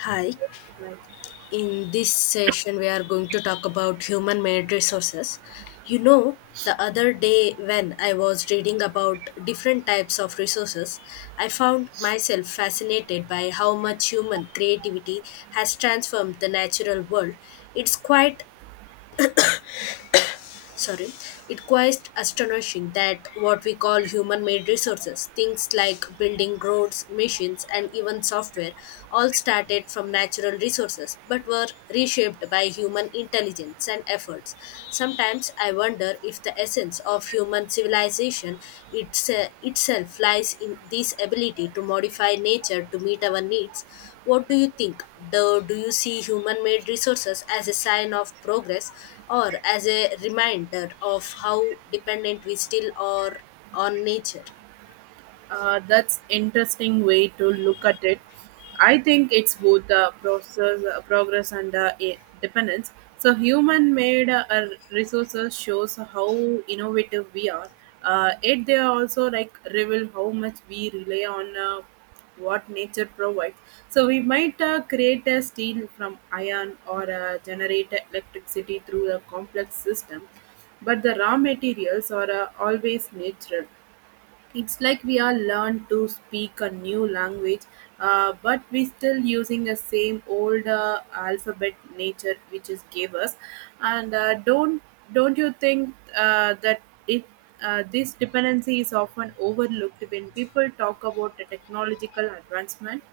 Hi, in this session, we are going to talk about human made resources. You know, the other day when I was reading about different types of resources, I found myself fascinated by how much human creativity has transformed the natural world. It's quite sorry it quite astonishing that what we call human made resources, things like building roads, machines, and even software, all started from natural resources but were reshaped by human intelligence and efforts. Sometimes I wonder if the essence of human civilization it's, itself lies in this ability to modify nature to meet our needs. What do you think? Do you see human made resources as a sign of progress or as a reminder of how dependent we still are on nature? That's interesting way to look at it. I think it's both the process, progress and dependence. So human-made resources shows how innovative we are. It they also like reveal how much we rely on what nature provides. So we might create a steel from iron or generate electricity through a complex system, but the raw materials are always natural. It's like we are learned to speak a new language, but we still using the same old alphabet nature which is gave us. And don't you think that it this dependency is often overlooked when people talk about the technological advancement?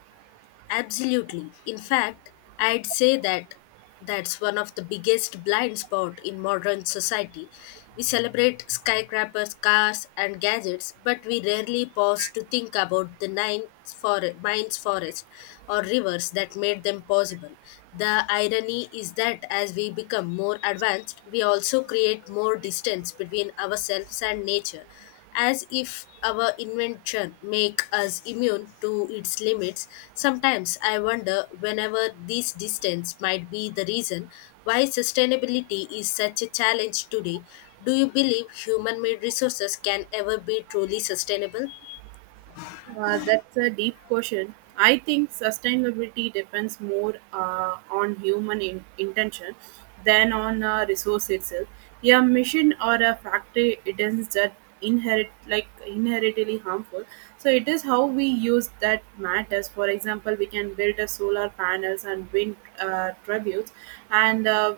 Absolutely. In fact, I'd say that's one of the biggest blind spot in modern society. We celebrate skyscrapers, cars, and gadgets, but we rarely pause to think about the mines, forests, or rivers that made them possible. The irony is that as we become more advanced, we also create more distance between ourselves and nature, as if our invention make us immune to its limits. Sometimes I wonder whenever this distance might be the reason why sustainability is such a challenge today. Do you believe human made resources can ever be truly sustainable? That's a deep question. I think sustainability depends more on human intention than on a resource itself. A mission or a factory it is that inherit like inherently harmful. So it is how we use that matters. For example, we can build a solar panels and wind turbines, and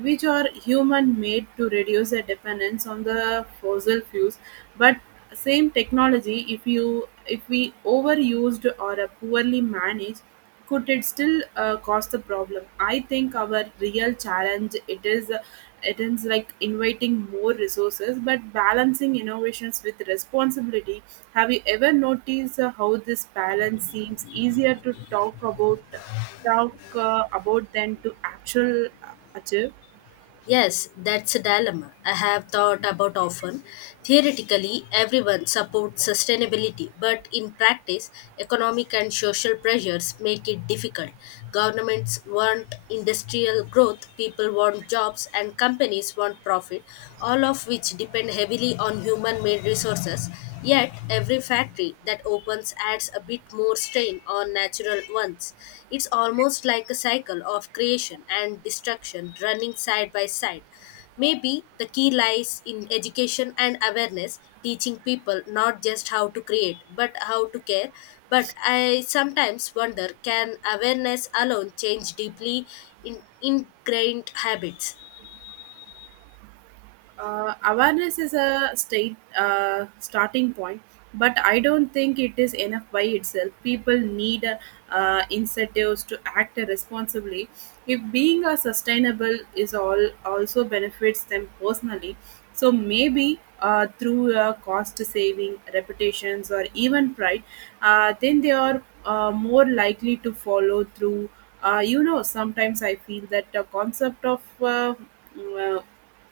which are human-made to reduce the dependence on the fossil fuels. But same technology, if we overused or poorly managed, could it still cause the problem? I think our real challenge it is like inviting more resources, but balancing innovations with responsibility. Have you ever noticed how this balance seems easier to talk about? Talk about than to actual achieve. Yes, that's a dilemma I have thought about often. Theoretically, everyone supports sustainability, but in practice, economic and social pressures make it difficult. Governments want industrial growth, people want jobs, and companies want profit, all of which depend heavily on human made resources. Yet, every factory that opens adds a bit more strain on natural ones. It's almost like a cycle of creation and destruction running side by side. Maybe the key lies in education and awareness, teaching people not just how to create, but how to care. But I sometimes wonder, can awareness alone change deeply in ingrained habits? Awareness is a state starting point, but I don't think it is enough by itself. People need incentives to act responsibly. If being a sustainable is all also benefits them personally, so maybe through cost saving, reputations, or even pride, then they are more likely to follow through. Sometimes I feel that the concept of mm, uh,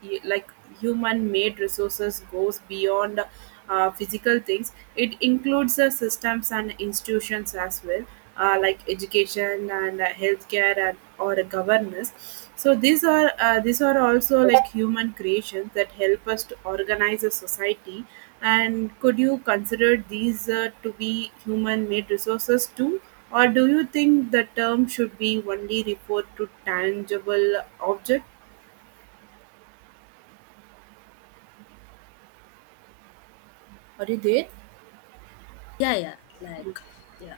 like human made resources goes beyond physical things. It includes the systems and institutions as well, like education and healthcare and or governance. So these are also like human creations that help us to organize a society, and could you consider these to be human made resources too, or do you think the term should be only referred to tangible object? Yeah, yeah, like, yeah.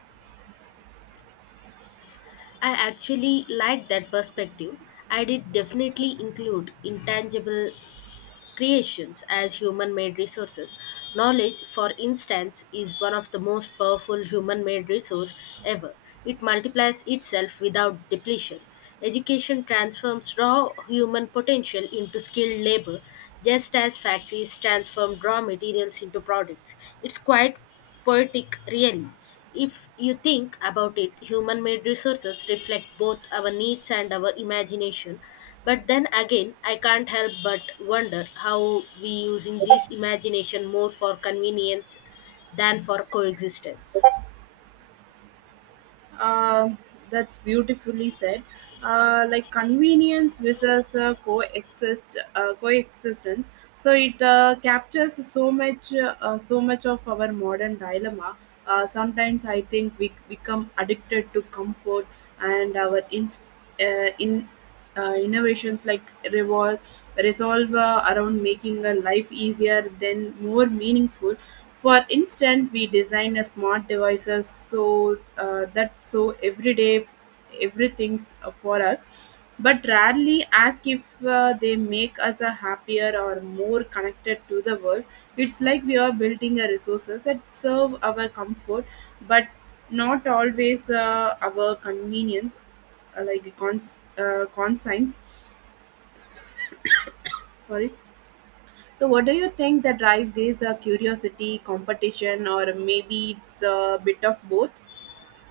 I actually like that perspective. I did definitely include intangible creations as human made resources. Knowledge, for instance, is one of the most powerful human made resource ever. It multiplies itself without depletion. Education transforms raw human potential into skilled labor, just as factories transform raw materials into products. It's quite poetic, really. If you think about it, human made resources reflect both our needs and our imagination. But then again, I can't help but wonder how we using this imagination more for convenience than for coexistence. Uh, that's beautifully said. Like convenience versus coexistence. So it captures so much of our modern dilemma. Sometimes I think we become addicted to comfort and our inst- in innovations like resolve around making a life easier, then more meaningful. For instance, we design a smart devices so that every day everything's for us, but rarely ask if they make us a happier or more connected to the world. It's like we are building a resources that serve our comfort, but not always our convenience consigns. Sorry. So, what do you think that drive these curiosity, competition, or maybe it's a bit of both?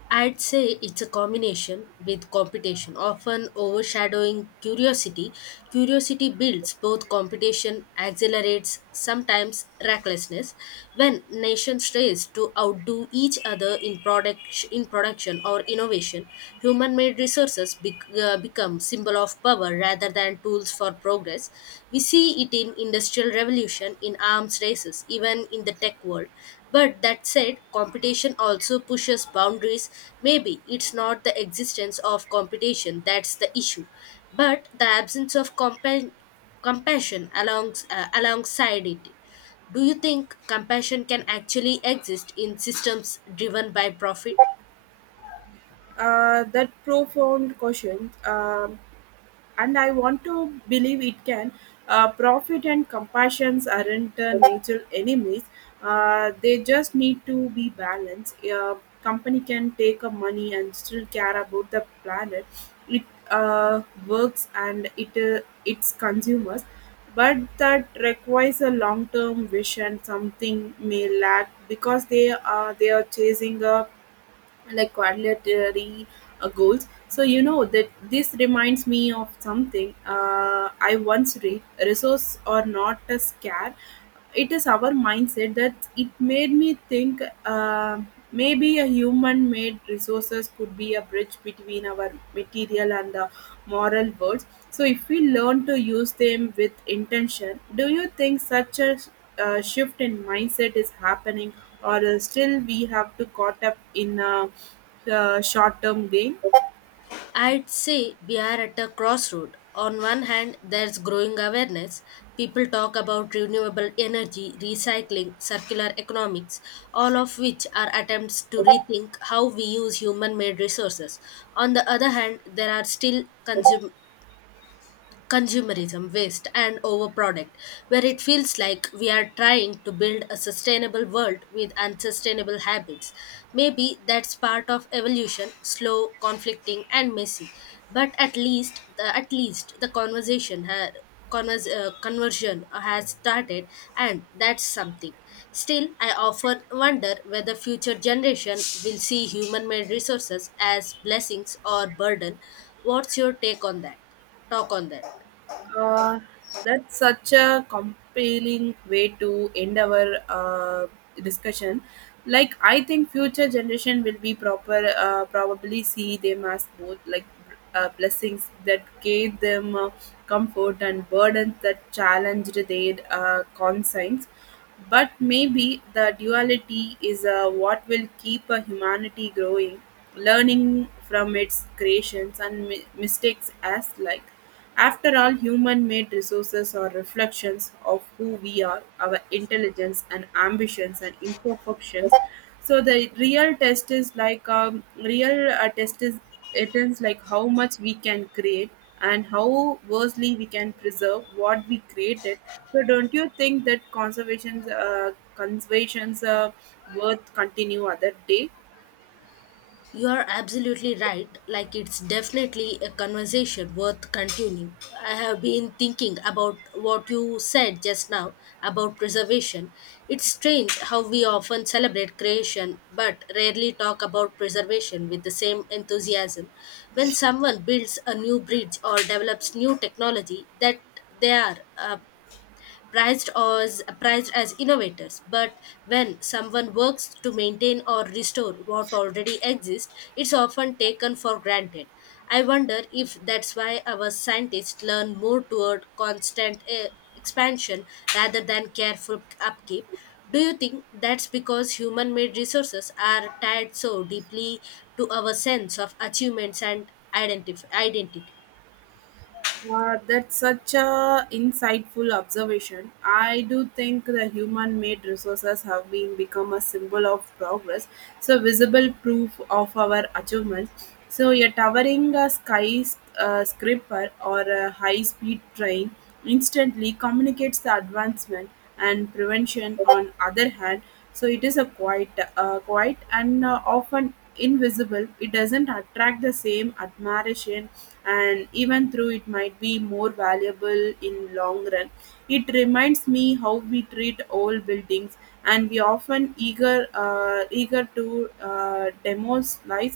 I'd say it's a combination with competition, often overshadowing curiosity. Curiosity builds both competition, accelerates sometimes recklessness. When nations race to outdo each other in product in production or innovation, human-made resources become symbol of power rather than tools for progress. We see it in industrial revolution, in arms races, even in the tech world. But that said, competition also pushes boundaries. Maybe it's not the existence of competition that's the issue, but the absence of compassion alongside it. Do you think compassion can actually exist in systems driven by profit? That profound question. And I want to believe it can. Profit and compassions aren't natural enemies. They just need to be balanced. A company can take a money and still care about the planet. It works and it its consumers, but that requires a long-term vision. Something may lack because they are chasing a like quality goals. So you know that this reminds me of something, I once read resources are not a scare, it is our mindset that it made me think, maybe a human made resources could be a bridge between our material and the moral worlds. So if we learn to use them with intention, do you think such a shift in mindset is happening, or still we have to caught up in short term gain? I'd say we are at a crossroad. On one hand, there's growing awareness. People talk about renewable energy, recycling, circular economics, all of which are attempts to rethink how we use human made resources. On the other hand, there are still consumerism, waste, and overproduct, where it feels like we are trying to build a sustainable world with unsustainable habits. Maybe that's part of evolution, slow, conflicting, and messy. But at least, at least the conversation conversion has started, and that's something. Still, I often wonder whether future generation will see human-made resources as blessings or burden. What's your take on that? Talk on that. Uh, that's such a compelling way to end our discussion. Like, I think future generation will be proper probably see them as both like blessings that gave them comfort and burdens that challenged their conscience. But maybe the duality is what will keep humanity growing, learning from its creations and mistakes as like. After all, human made resources are reflections of who we are, our intelligence and ambitions and imperfections. So, the real test is like real test is it is like how much we can create and how versely we can preserve what we created. So don't you think that conservation's worth continue other day? You are absolutely right. Like, it's definitely a conversation worth continuing. I have been thinking about what you said just now about preservation. It's strange how we often celebrate creation but rarely talk about preservation with the same enthusiasm. When someone builds a new bridge or develops new technology, that they are prized as innovators, but when someone works to maintain or restore what already exists, it's often taken for granted. I wonder if that's why our scientists learn more toward constant expansion rather than careful upkeep. Do you think that's because human made resources are tied so deeply to our sense of achievements and identity? That's such a insightful observation. I do think the human-made resources have been become a symbol of progress, so visible proof of our achievements. So a towering sky scraper or a high-speed train instantly communicates the advancement and prevention. On other hand, so it is a quite and often invisible, it doesn't attract the same admiration and even though it might be more valuable in long run. It reminds me how we treat old buildings and we often eager to demolish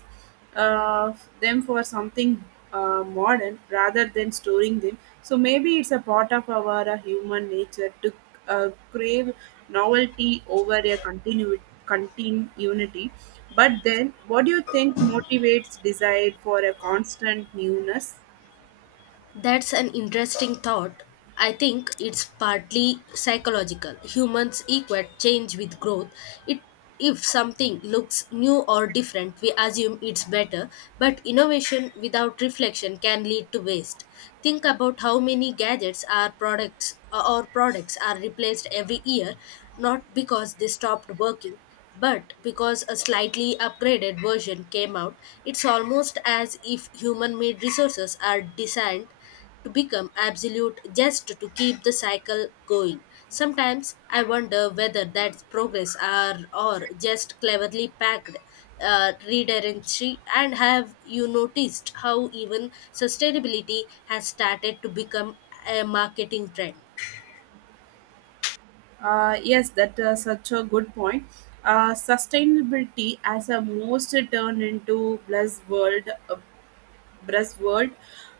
uh, them for something modern rather than storing them. So maybe it's a part of our human nature to crave novelty over a continuity. But then, what do you think motivates desire for a constant newness? That's an interesting thought. I think it's partly psychological. Humans equate change with growth. It, if something looks new or different, we assume it's better, but innovation without reflection can lead to waste. Think about how many gadgets are products or products are replaced every year, not because they stopped working, but because a slightly upgraded version came out. It's almost as if human made resources are designed to become absolute just to keep the cycle going. Sometimes I wonder whether that's progress are or just cleverly packed redundancy. And have you noticed how even sustainability has started to become a marketing trend? Yes, that such a good point. Sustainability as a most turned into buzzword,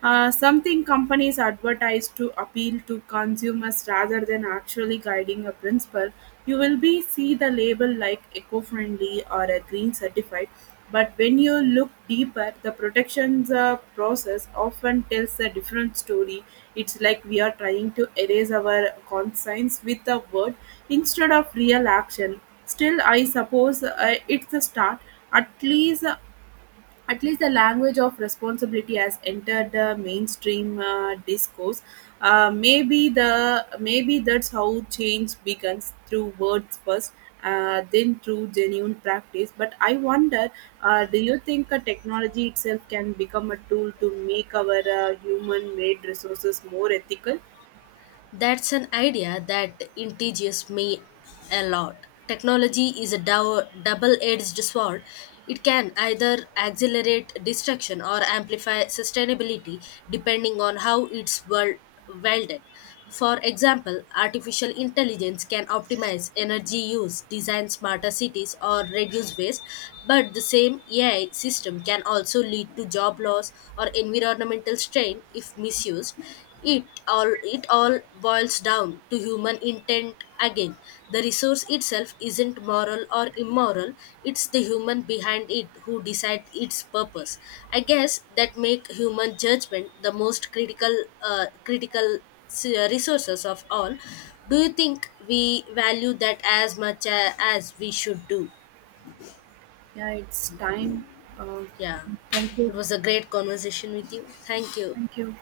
something companies advertise to appeal to consumers rather than actually guiding a principle. You will be see the label like eco-friendly or a green certified, but when you look deeper, the protections process often tells a different story. It's like we are trying to erase our conscience with a word instead of real action. Still, I suppose it's a start. At least at least the language of responsibility has entered the mainstream discourse. Maybe that's how change begins through words first, then through genuine practice. But I wonder, do you think a technology itself can become a tool to make our human-made resources more ethical? That's an idea that intrigues me a lot. Technology is a double edged sword. It can either accelerate destruction or amplify sustainability depending on how it's wielded. For example, artificial intelligence can optimize energy use, design smarter cities, or reduce waste, but the same AI system can also lead to job loss or environmental strain if misused. It all boils down to human intent again. The resource itself isn't moral or immoral, it's the human behind it who decide its purpose. I guess that make human judgment the most critical uh, critical resources of all. Do you think we value that as much as we should do? Yeah, it's time. Uh, Yeah. thank It you. was a great conversation with you. Thank you. Thank you.